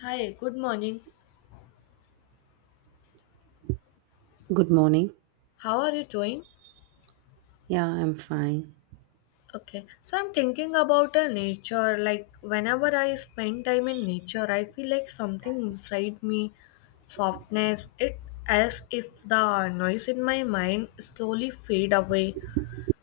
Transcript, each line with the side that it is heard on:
left: Hi, good morning.
right: Good morning.
left: How are you doing?
right: Yeah, I'm fine.
left: Okay, so I'm thinking about the nature. Like, whenever I spend time in nature, I feel like something inside me, softness. It as if the noise in my mind slowly fade away.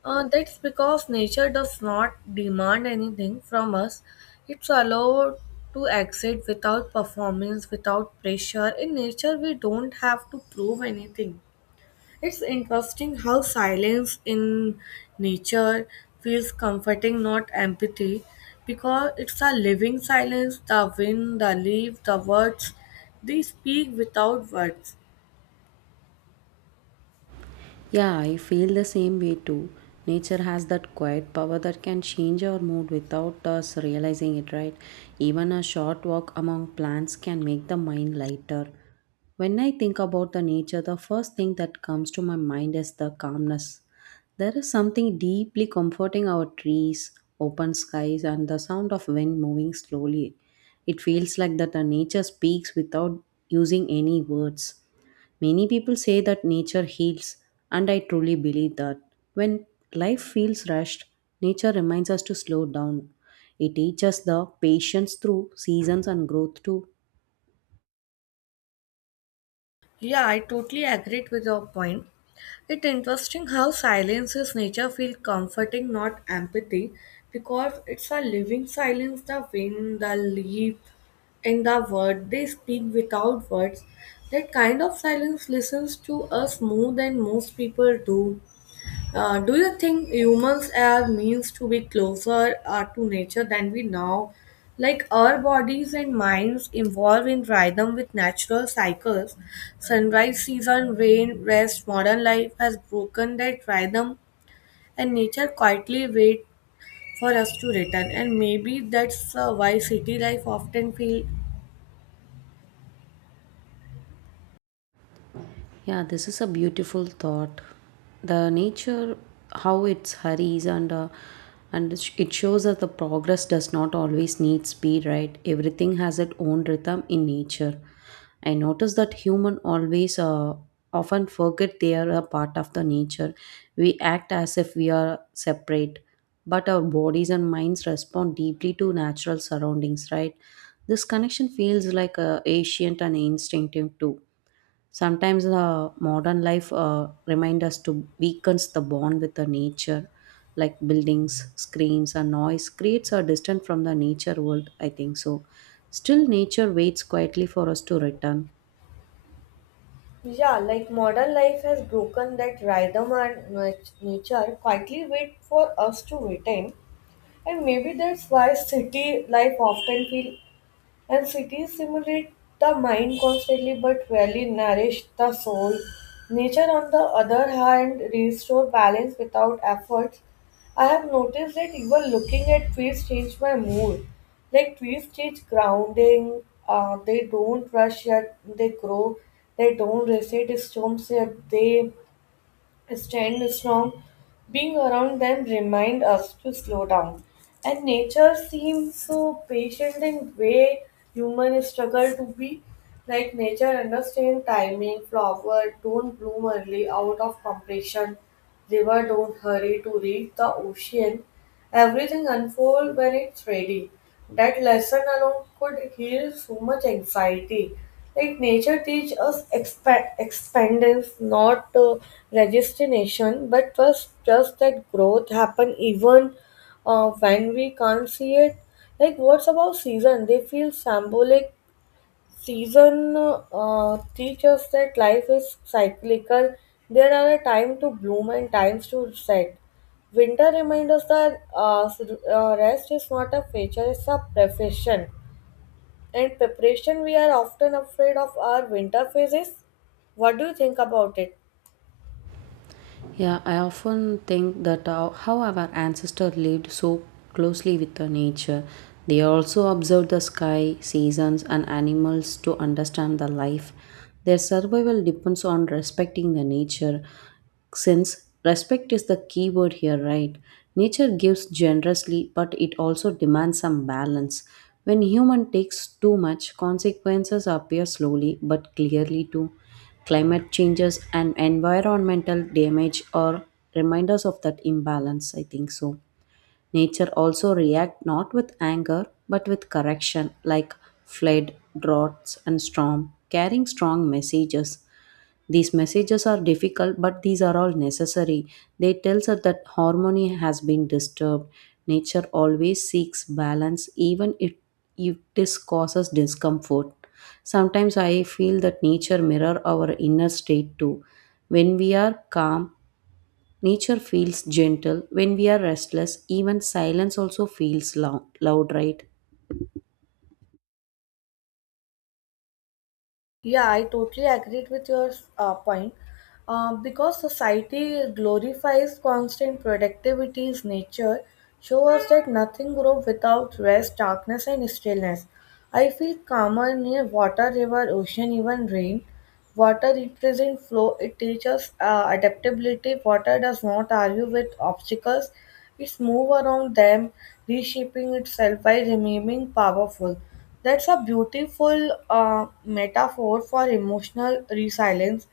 left: That's because nature does not demand anything from us. It's allowed to exist without performance, without pressure. In nature, we don't have to prove anything. It's interesting how silence in nature feels comforting, not empathy, because it's a living silence. The wind, the leaf, the words, they speak without words.
right: Yeah, I feel the same way too. Nature has that quiet power that can change our mood without us realizing it, right? Even a short walk among plants can make the mind lighter. When I think about the nature, the first thing that comes to my mind is the calmness. There is something deeply comforting our trees, open skies, and the sound of wind moving slowly. It feels like that the nature speaks without using any words. Many people say that nature heals, and I truly believe that. When life feels rushed, nature reminds us to slow down. It teaches the patience through seasons and growth too.
left: Yeah, I totally agree with your point. It's interesting how silence's nature feels comforting, not empathy, because it's a living silence, the wind, the leaf, and the word. They speak without words. That kind of silence listens to us more than most people do. Do you think humans are means to be closer to nature than we know? Like our bodies and minds evolve in rhythm with natural cycles. Sunrise, season, rain, rest, modern life has broken that rhythm, and nature quietly waits for us to return. And maybe that's why city life often feels,
right: Yeah, this is a beautiful thought. The nature, how it hurries and it shows that the progress does not always need speed, right? Everything has its own rhythm in nature. I notice that human always often forget they are a part of the nature. We act as if we are separate, but our bodies and minds respond deeply to natural surroundings, right? This connection feels like ancient and instinctive too. Sometimes the modern life reminds us to weakens the bond with the nature, like buildings, screens, and noise creates a distance from the nature world. I think so. Still, nature waits quietly for us to return.
left: yeah, like modern life has broken that rhythm and nature quietly wait for us to return. And maybe that's why city life often feel and cities stimulate the mind constantly but rarely nourish the soul. Nature on the other hand restore balance without effort. I have noticed that even looking at trees change my mood. Like trees change grounding, they don't rush yet they grow, they don't resist storms yet they stand strong. Being around them remind us to slow down. And nature seems so patient in way human struggle to be. Like nature understand timing, flower don't bloom early out of compassion. River don't hurry to reach the ocean. Everything unfolds when it's ready. That lesson alone could heal so much anxiety. Like nature teach us expandence, not resignation, but trust, trust that growth happen even when we can't see it. Like what's about season? They feel symbolic. Season teach us that life is cyclical. There are a time to bloom and times to set. Winter reminds us that rest is not a feature, it's a profession. And preparation, we are often afraid of our winter phases. What do you think about it?
right: Yeah, I often think that how our ancestors lived so closely with the nature. They also observed the sky, seasons, and animals to understand the life. Their survival depends on respecting the nature. Since respect is the key word here, right? Nature gives generously, but it also demands some balance. When human takes too much, consequences appear slowly but clearly too. Climate changes and environmental damage are reminders of that imbalance, I think so. Nature also react not with anger but with correction like flood, droughts and storm, carrying strong messages. These messages are difficult, but these are all necessary. They tells us that harmony has been disturbed. Nature always seeks balance, even if this causes discomfort. Sometimes I feel that nature mirror our inner state too. When we are calm, nature feels gentle. When we are restless, even silence also feels loud, right?
left: Yeah, I totally agreed with your point. Because society glorifies constant productivity's nature, show us that nothing grows without rest, darkness, and stillness. I feel calmer near water, river, ocean, even rain. Water represents flow, it teaches adaptability. Water does not argue with obstacles, it moves around them, reshaping itself by remaining powerful. That's a beautiful metaphor for emotional resilience.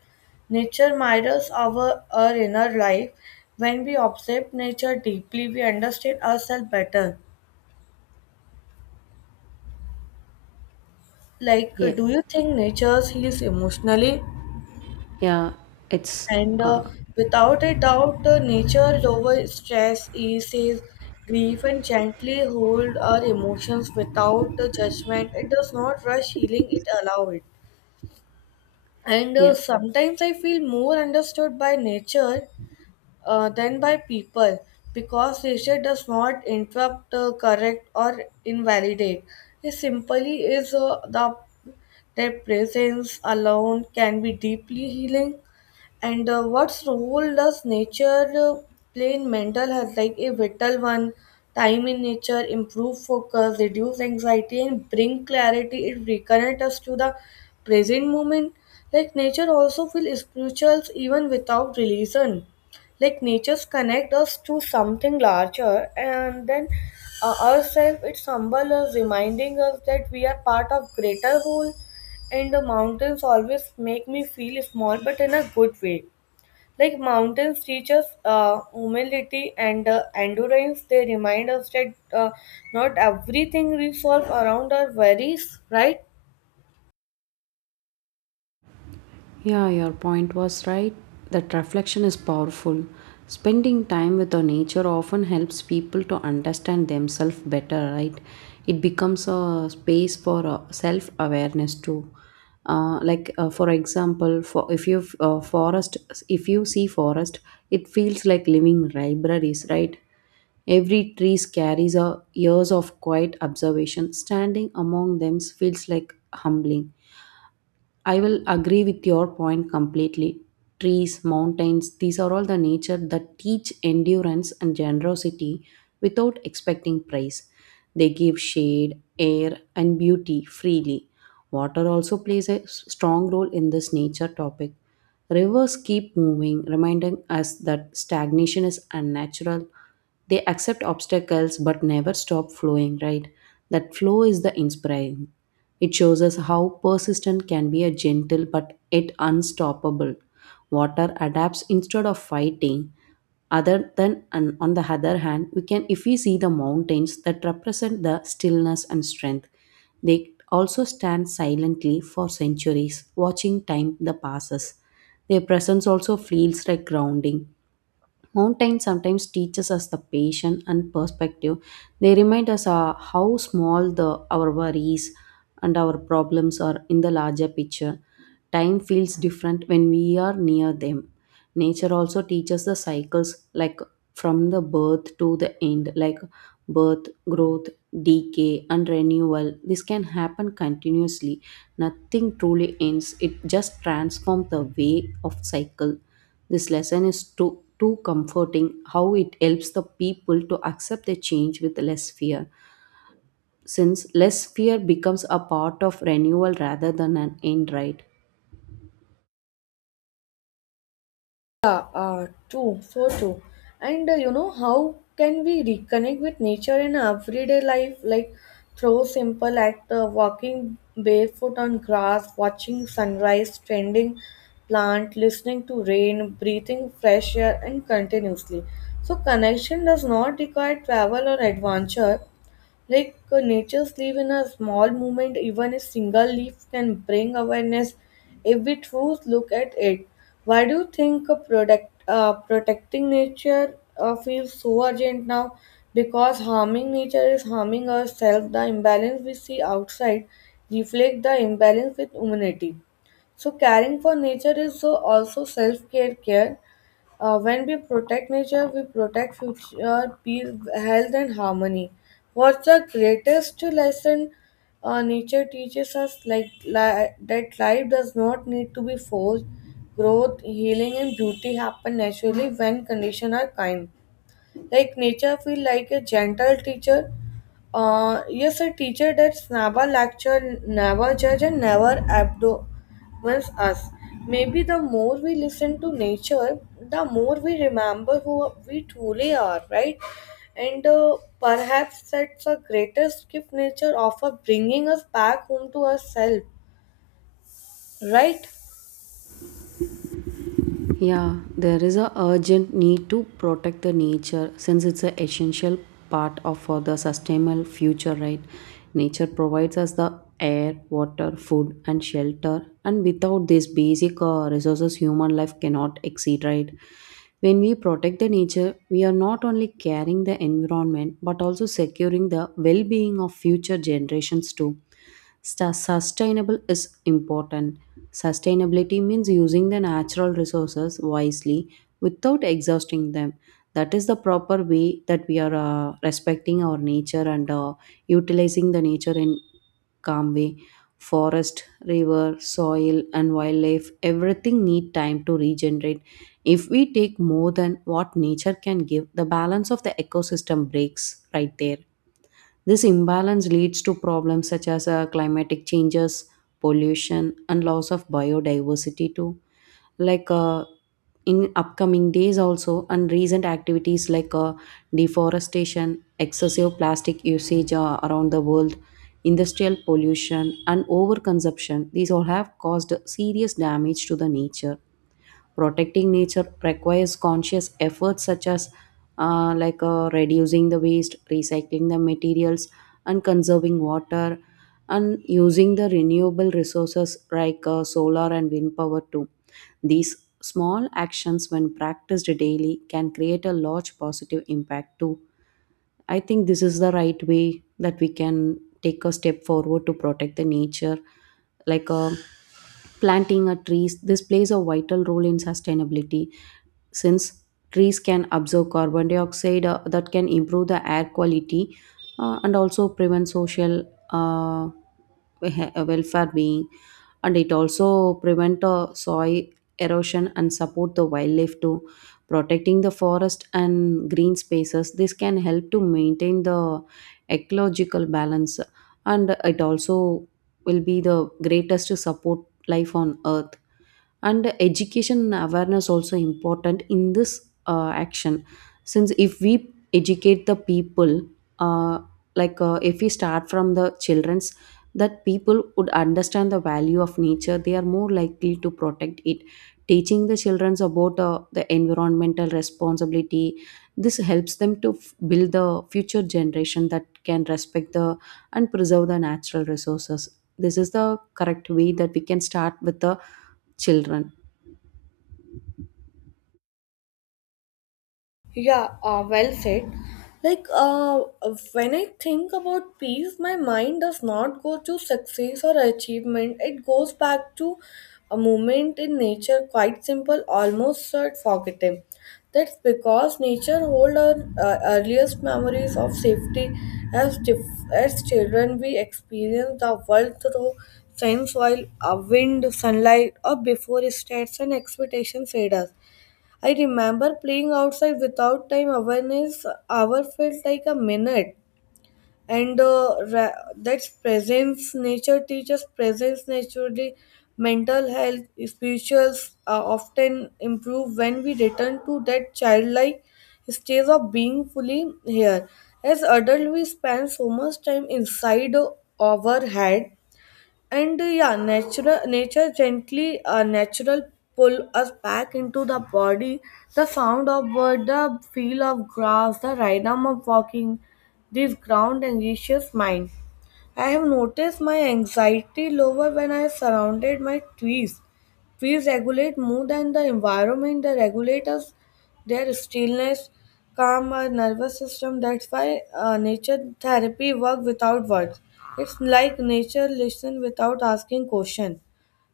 left: Nature mirrors our inner life. When we observe nature deeply, we understand ourselves better. Like,
right: Yeah,
left: do you think nature heals emotionally?
right: yeah, it's,
left: And without a doubt, nature lowers stress, eases grief, and gently hold our emotions without judgment. It does not rush healing; it allows it. And
right: yeah.
left: sometimes I feel more understood by nature than by people because nature does not interrupt, correct, or invalidate. It simply is the their presence alone can be deeply healing. And what role does nature play in mental health? Like a vital one, time in nature, improve focus, reduce anxiety, and bring clarity. It reconnect us to the present moment. Like nature also feel spirituals even without religion. Like natures connect us to something larger, and then ourselves it humble us, reminding us that we are part of greater whole and the mountains always make me feel small, but in a good way. Like mountains teach us humility and endurance. They remind us that not everything we solve around our worries, right?
right: Yeah, your point was right. That reflection is powerful. Spending time with the nature often helps people to understand themselves better, right? It becomes a space for self awareness too. For example, for if you forest, if you see forest, it feels like living libraries, right? Every tree carries a years of quiet observation. Standing among them feels like humbling. I will agree with your point completely. Trees, mountains, these are all the nature that teach endurance and generosity without expecting price. They give shade, air, and beauty freely. Water also plays a strong role in this nature topic. Rivers keep moving, reminding us that stagnation is unnatural. They accept obstacles but never stop flowing, right? That flow is the inspiring. It shows us how persistent can be a gentle but yet unstoppable. Water adapts instead of fighting. Other than and on the other hand, we can if we see the mountains that represent the stillness and strength. They also stand silently for centuries, watching time the passes. Their presence also feels like grounding. Mountains sometimes teaches us the patience and perspective. They remind us how small the our worries and our problems are in the larger picture. Time feels different when we are near them. Nature also teaches the cycles like from the birth to the end, like birth, growth, decay and renewal. This can happen continuously. Nothing truly ends, it just transforms the way of cycle. This lesson is too comforting, how it helps the people to accept the change with less fear, since less fear becomes a part of renewal rather than an end, right?
left: Yeah, true, so true. And you know, how can we reconnect with nature in our everyday life? Like through simple act, walking barefoot on grass, watching sunrise, tending plant, listening to rain, breathing fresh air, and continuously. So connection does not require travel or adventure. Like nature's leaf in a small moment, even a single leaf can bring awareness if we truly look at it. Why do you think protecting nature feels so urgent now? Because harming nature is harming ourselves. The imbalance we see outside reflect the imbalance with humanity. So caring for nature is also self-care care when we protect nature, we protect future peace, health, and harmony. What's the greatest lesson nature teaches us? Like that, life does not need to be forced. Growth, healing, and beauty happen naturally when conditions are kind. Like nature, feel like a gentle teacher, yes, a teacher that never lecture, never judge, and never abdomens us. Maybe the more we listen to nature, the more we remember who we truly are, right? And perhaps that's the greatest gift nature offers, bringing us back home to ourselves, right?
right: Yeah, there is a urgent need to protect the nature since it's an essential part of for the sustainable future, right? Nature provides us the air, water, food, and shelter, and without these basic resources, human life cannot exceed, right? When we protect the nature, we are not only caring the environment but also securing the well-being of future generations too. Sustainable is important. Sustainability means using the natural resources wisely without exhausting them. That is the proper way that we are respecting our nature and utilizing the nature in calm way. Forest, river, soil, and wildlife, everything need time to regenerate. If we take more than what nature can give, the balance of the ecosystem breaks right there. This imbalance leads to problems such as climatic changes, pollution, and loss of biodiversity too. Like uh, in upcoming days also, and recent activities like deforestation, excessive plastic usage around the world, industrial pollution, and overconsumption. These all have caused serious damage to the nature. Protecting nature requires conscious efforts such as reducing the waste, recycling the materials, and conserving water, and using the renewable resources like solar and wind power too. These small actions when practiced daily can create a large positive impact too. I think this is the right way that we can take a step forward to protect the nature. Like uh, Planting a trees, this plays a vital role in sustainability, since trees can absorb carbon dioxide that can improve the air quality, and also prevent social uh, welfare being, and it also prevent soil erosion and support the wildlife too. Protecting the forest and green spaces, this can help to maintain the ecological balance, and it also will be the greatest to support life on earth. And education and awareness also important in this action, since if we educate the people, uh, if we start from the children's, that people would understand the value of nature, they are more likely to protect it. Teaching the children about the environmental responsibility, this helps them to build the future generation that can respect the and preserve the natural resources. This is the correct way that we can start with the children.
left: Yeah, well said. Like, when I think about peace, my mind does not go to success or achievement. It goes back to a moment in nature, quite simple, almost sort forgotten. That's because nature holds our earliest memories of safety. As children, we experience the world through sense, while wind, sunlight, or before states and expectations fade us. I remember playing outside without time awareness. Hour felt like a minute, and that's presence. Nature teaches presence naturally. Mental health, spirituals often improve when we return to that childlike stage of being fully here. As adult, we spend so much time inside our head and yeah natural nature gently natural pull us back into the body, the sound of bird, the feel of grass, the rhythm of walking, this ground anxious mind. I have noticed my anxiety lower when I surrounded my trees. Trees regulate mood and the environment. They regulate us, their stillness, calm our nervous system. That's why nature therapy work without words. It's like nature listen without asking question.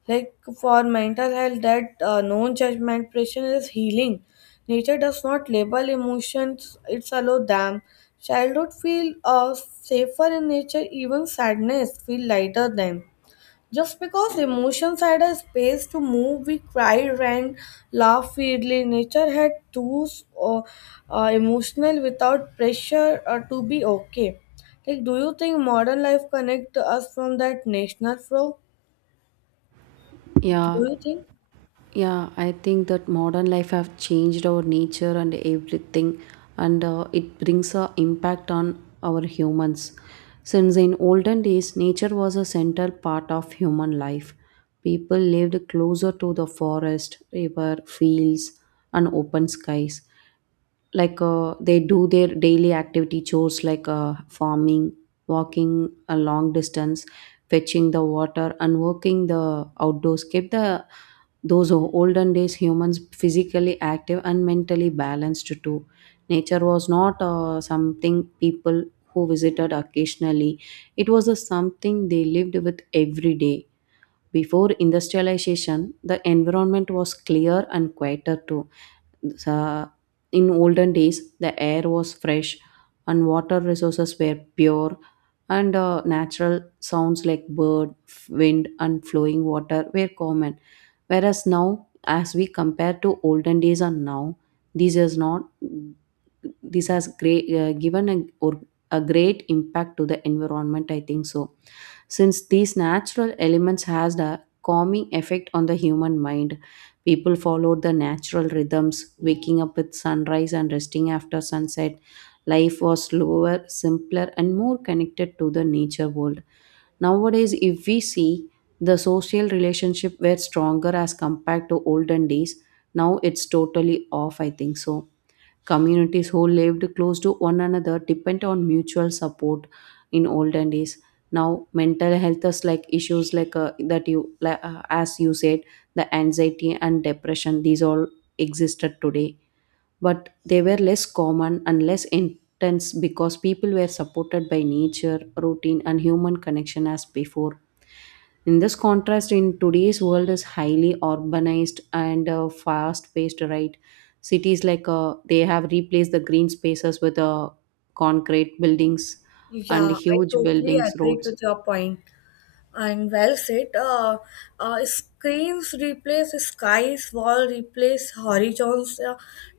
left: Like for mental health, that non-judgment pressure is healing. Nature does not label emotions, it allows them. Childhood feel safer in nature, even sadness feel lighter than. Just because emotions had a space to move, we cried, ran, laughed freely. Nature had tools emotional without pressure to be okay. Like, do you think modern life connect us from that national flow? Do
right: Yeah.
left: you think?
right: Yeah, I think that modern life have changed our nature and everything, and it brings a impact on our humans. Since in olden days, nature was a central part of human life. People lived closer to the forest, river, fields, and open skies. Like they do their daily activity chores like farming, walking a long distance, fetching the water and working the outdoors, keep the those olden days humans physically active and mentally balanced too. Nature was not something people who visited occasionally, it was a something they lived with every day. Before industrialization, the environment was clear and quieter too. sa- in olden days, the air was fresh and water resources were pure, and natural sounds like bird, wind, and flowing water were common. Whereas now, as we compare to olden days and now, this is not this has great given a, or a great impact to the environment. I think so, since these natural elements has the calming effect on the human mind. People followed the natural rhythms, waking up with sunrise and resting after sunset. Life was slower, simpler, and more connected to the nature world. Nowadays, if we see, the social relationship were stronger as compared to olden days. Now it's totally off, I think so. Communities who lived close to one another depend on mutual support in olden days. Now, mental health is like issues like that you, like, as you said, the anxiety and depression, these all existed today, but they were less common and less intense because people were supported by nature, routine, and human connection as before. In this contrast, in today's world is highly urbanized and fast-paced, right? Cities like they have replaced the green spaces with concrete buildings and
left: Yeah, I
right: huge
left: totally
right: buildings,
left: agree
right: roads.
left: with your point, and well said. Screens replace skies, wall replace horizons. Uh,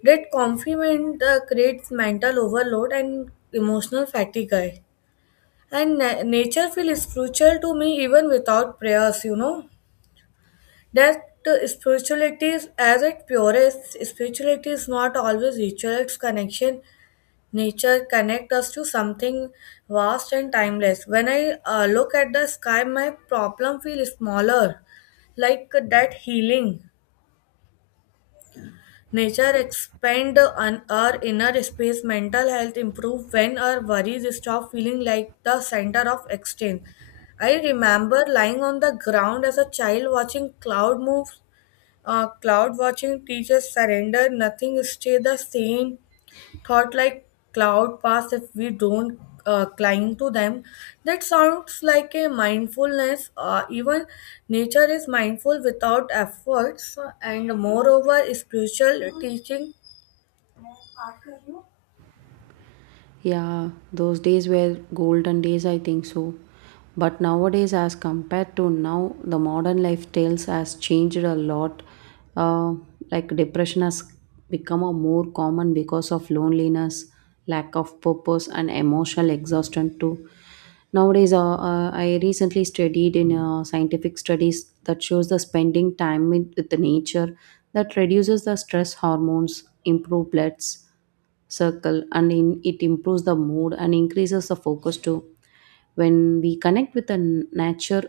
left: that complement creates mental overload and emotional fatigue. And nature feels spiritual to me even without prayers, you know. That spirituality is as its purest. Spirituality is not always ritual, it's connection. Nature connects us to something vast and timeless. When I look at the sky, my problem feels smaller, like that healing. Nature expand on our inner space. Mental health improve when our worries stop feeling like the center of exchange. I remember lying on the ground as a child watching cloud move. Cloud watching teaches surrender. Nothing stay the same, thought like cloud pass if we don't climb to them, that sounds like a mindfulness, even nature is mindful without efforts and moreover spiritual teaching.
right: Yeah, those days were golden days, I think so. But nowadays, as compared to now, the modern lifestyles has changed a lot. Uh, like depression has become a more common because of loneliness, lack of purpose, and emotional exhaustion too. Nowadays, I recently studied in scientific studies that shows the spending time with the nature, that reduces the stress hormones, improve bloods circle and in, it improves the mood and increases the focus too. When we connect with the nature,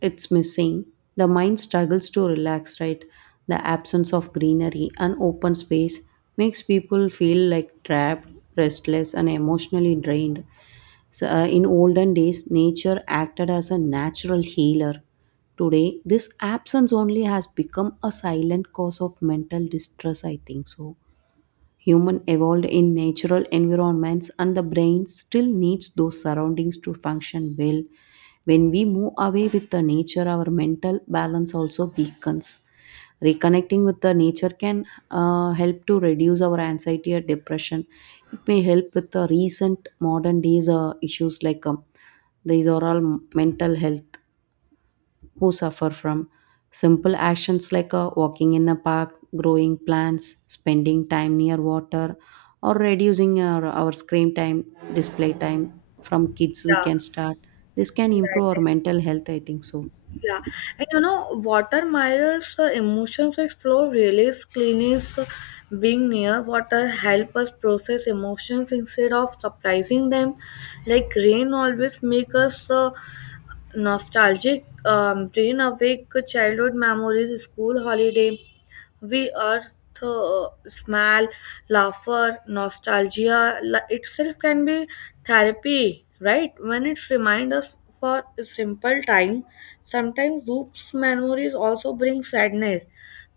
right: it's missing, the mind struggles to relax, right? The absence of greenery and open space makes people feel like trapped, restless and emotionally drained. So, in olden days nature acted as a natural healer, today this absence only has become a silent cause of mental distress, I think so. Human evolved in natural environments and the brain still needs those surroundings to function well. When we move away with the nature, our mental balance also weakens. Reconnecting with the nature can help to reduce our anxiety or depression. It may help with the recent modern days issues like these are all mental health who suffer from simple actions like walking in the park, growing plants, spending time near water, or reducing our screen time, display time from kids. We
left: Yeah.
right: can start. This can
left: yeah it
right: improve our
left: is
right: mental health, I think so.
left: Yeah. And you know, water mirrors emotions, it flow release cleanse, being near water help us process emotions instead of surprising them, like rain always make us nostalgic, bring awake childhood memories, school holiday, we are the smile, laughter, itself can be therapy, right? When it reminds us for a simple time, sometimes those memories also bring sadness.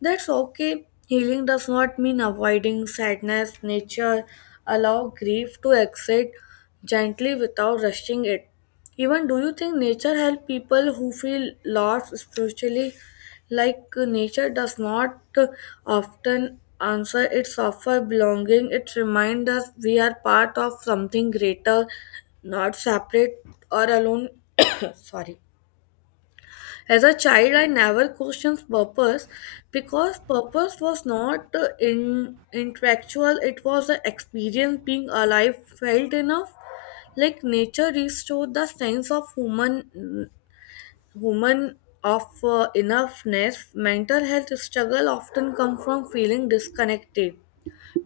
left: That's okay. Healing does not mean avoiding sadness. Nature allow grief to exit gently without rushing it. Even do you think nature help people who feel lost spiritually? Like nature does not often answer its offer belonging, it reminds us we are part of something greater, not separate or alone. Sorry. As a child, I never questioned purpose because purpose was not in intellectual, it was an experience being alive felt enough. Like nature restored the sense of human women of enoughness, mental health struggle often come from feeling disconnected,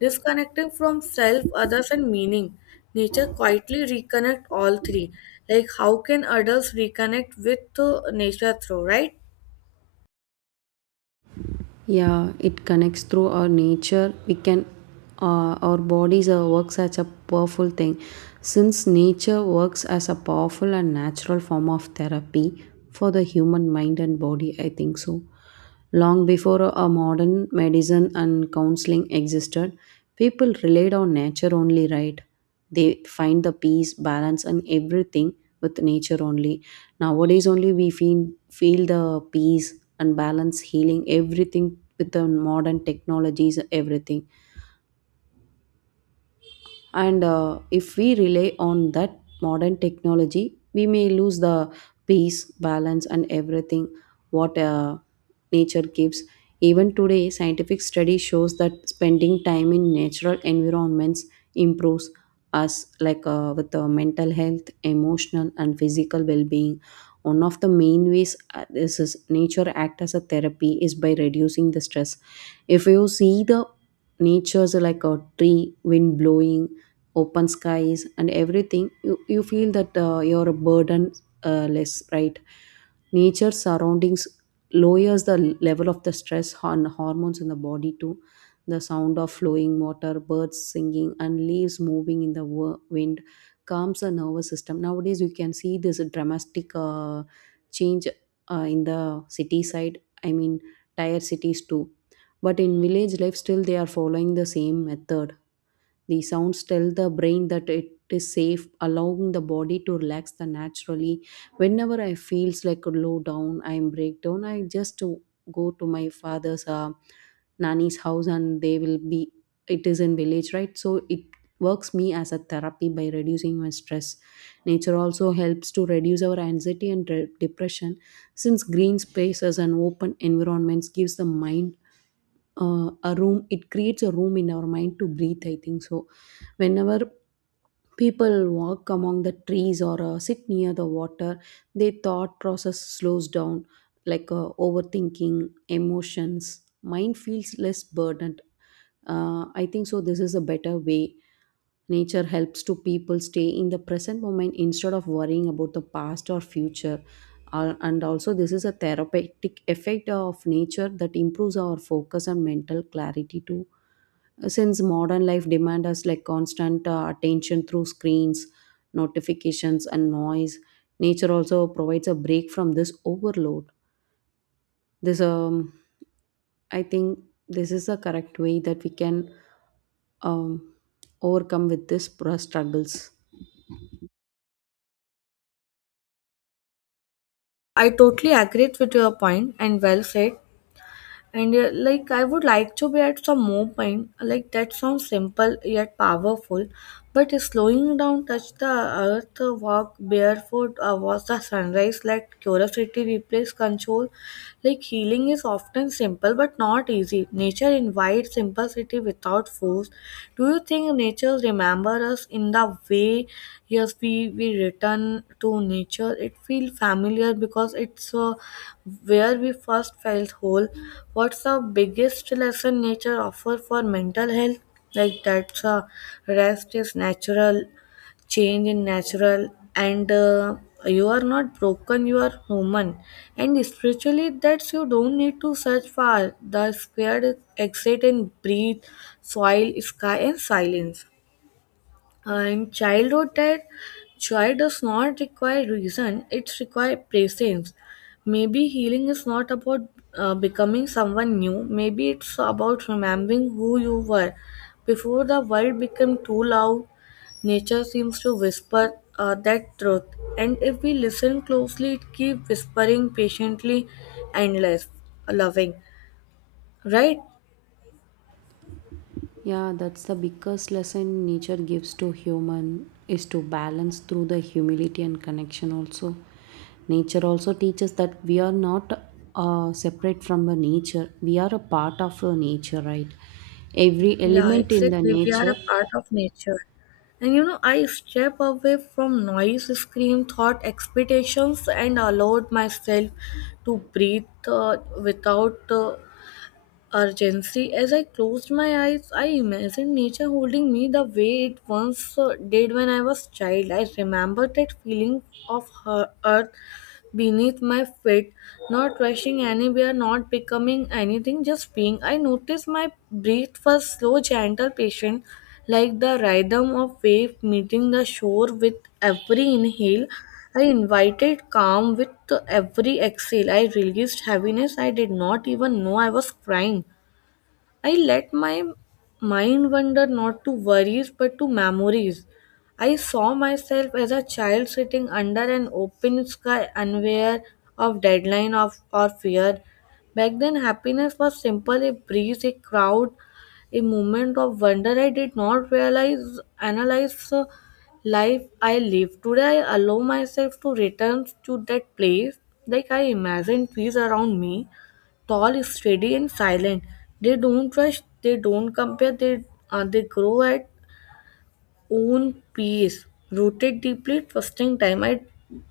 left: disconnecting from self, others, and meaning. Nature quietly reconnect all three. Like how can adults reconnect with nature through right?
right: Yeah, it connects through our nature we can, our bodies are works as a powerful thing, since nature works as a powerful and natural form of therapy for the human mind and body, I think so. Long before a modern medicine and counseling existed, people relied on nature only, right? They find the peace balance and everything with nature only. Nowadays only we feel the peace and balance healing everything with the modern technologies everything. And if we rely on that modern technology we may lose the peace balance and everything what nature gives. Even today scientific study shows that spending time in natural environments improves us like with mental health emotional and physical well-being. One of the main ways this is nature act as a therapy is by reducing the stress. If you see the nature's like a tree wind blowing open skies and everything, you feel that you're burden less, right? Nature surroundings lowers the level of the stress on hormones in the body too. The sound of flowing water, birds singing and leaves moving in the wind calms the nervous system. Nowadays you can see this dramatic change in the city side, I mean tier cities too, but in village life still they are following the same method. The sounds tell the brain that it is safe, allowing the body to relax the naturally. Whenever I feels like low down, I'm breakdown, I just to go to my father's nanny's house and they will be, it is in village right, so it works me as a therapy by reducing my stress. Nature also helps to reduce our anxiety and depression, since green spaces and open environments gives the mind a room. It creates a room in our mind to breathe, I think so. Whenever people walk among the trees or sit near the water, their thought process slows down, like overthinking emotions mind feels less burdened. I think so this is a better way. Nature helps to people stay in the present moment instead of worrying about the past or future. And also, this is a therapeutic effect of nature that improves our focus and mental clarity too, since modern life demand us like constant attention through screens, notifications and noise. Nature also provides a break from this overload. This I think this is the correct way that we can um overcome with this struggles.
left: I totally agree with your point and well said. And like I would like to be at some movement, like that sounds simple yet powerful, but slowing down touch the earth, walk barefoot, watch the sunrise, let curiosity replace control, like healing is often simple but not easy, nature invites simplicity without force. Do you think nature remembers us in the way yes we return to nature? It feels familiar because it's where we first felt whole. What's the biggest lesson nature offers for mental health? Like that's rest is natural, change in natural, and you are not broken, you are human, and spiritually that's you don't need to search far, the squared exit and breathe, soil sky and silence, and childhood that joy does not require reason, it requires presence. Maybe healing is not about becoming someone new, maybe it's about remembering who you were before the world became too loud. Nature seems to whisper that truth, and if we listen closely, it keeps whispering patiently, endless, loving, right?
right: Yeah, that's the biggest lesson nature gives to human is to balance through the humility and connection also. Nature also teaches that we are not separate from the nature. We are a part of the nature, right? Every
left: Yeah,
right: element in the
left: exactly. We are a
right: nature.
left: part of nature. And you know, I step away from noise, scream, thought, expectations, and allowed myself to breathe, without urgency. As I closed my eyes, I imagined nature holding me the way it once did when I was child. I remember that feeling of her earth beneath my feet, not rushing anywhere, not becoming anything, just being. I noticed my breath was slow, gentle, patient, like the rhythm of wave meeting the shore with every inhale. I invited calm with every exhale. I released heaviness. I did not even know I was crying. I let my mind wander not to worries but to memories. I saw myself as a child sitting under an open sky, unaware of deadline of, or fear. Back then, happiness was simple, a breeze, a crowd, a moment of wonder. I did not realize, analyze the life I live. Today, I allow myself to return to that place, like I imagine trees around me, tall, steady, and silent. They don't rush, they don't compare, they grow at own pace, rooted deeply, trusting time. I,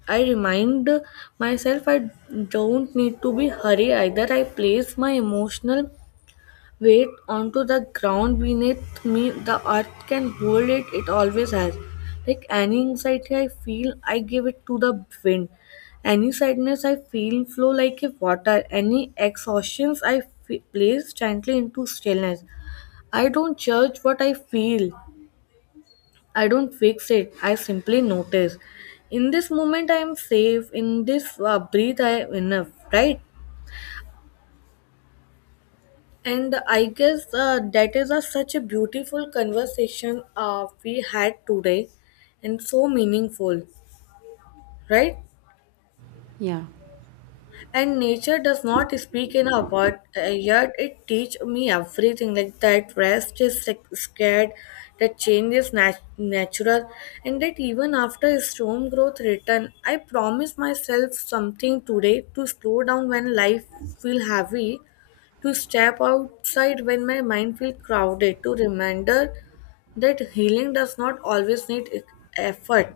left: I remind myself I don't need to be hurry either. I place my emotional weight onto the ground beneath me, the earth can hold it, it always has, like any anxiety I feel I give it to the wind, any sadness I feel flow like a water, any exhaustions I place gently into stillness. I don't judge what I feel, I don't fix it, I simply notice, in this moment I am safe, in this breath I am enough, right? And I guess that is a, such a beautiful conversation we had today and so meaningful, right?
right: Yeah,
left: And nature does not speak in a word, yet it teach me everything, like that rest is like, scared, that change is natural, and that even after a storm growth return, I promise myself something today to slow down when life feel heavy, to step outside when my mind feel crowded, to remember that healing does not always need effort,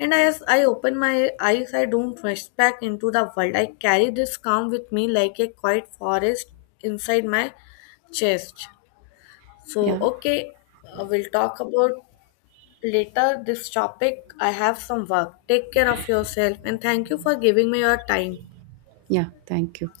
left: and as I open my eyes, I don't rush back into the world. I carry this calm with me like a quiet forest inside my chest. So,
right: yeah,
left: okay, we'll talk about later this topic. I have some work. Take care of yourself and thank you for giving me your time.
right: yeah. Thank you.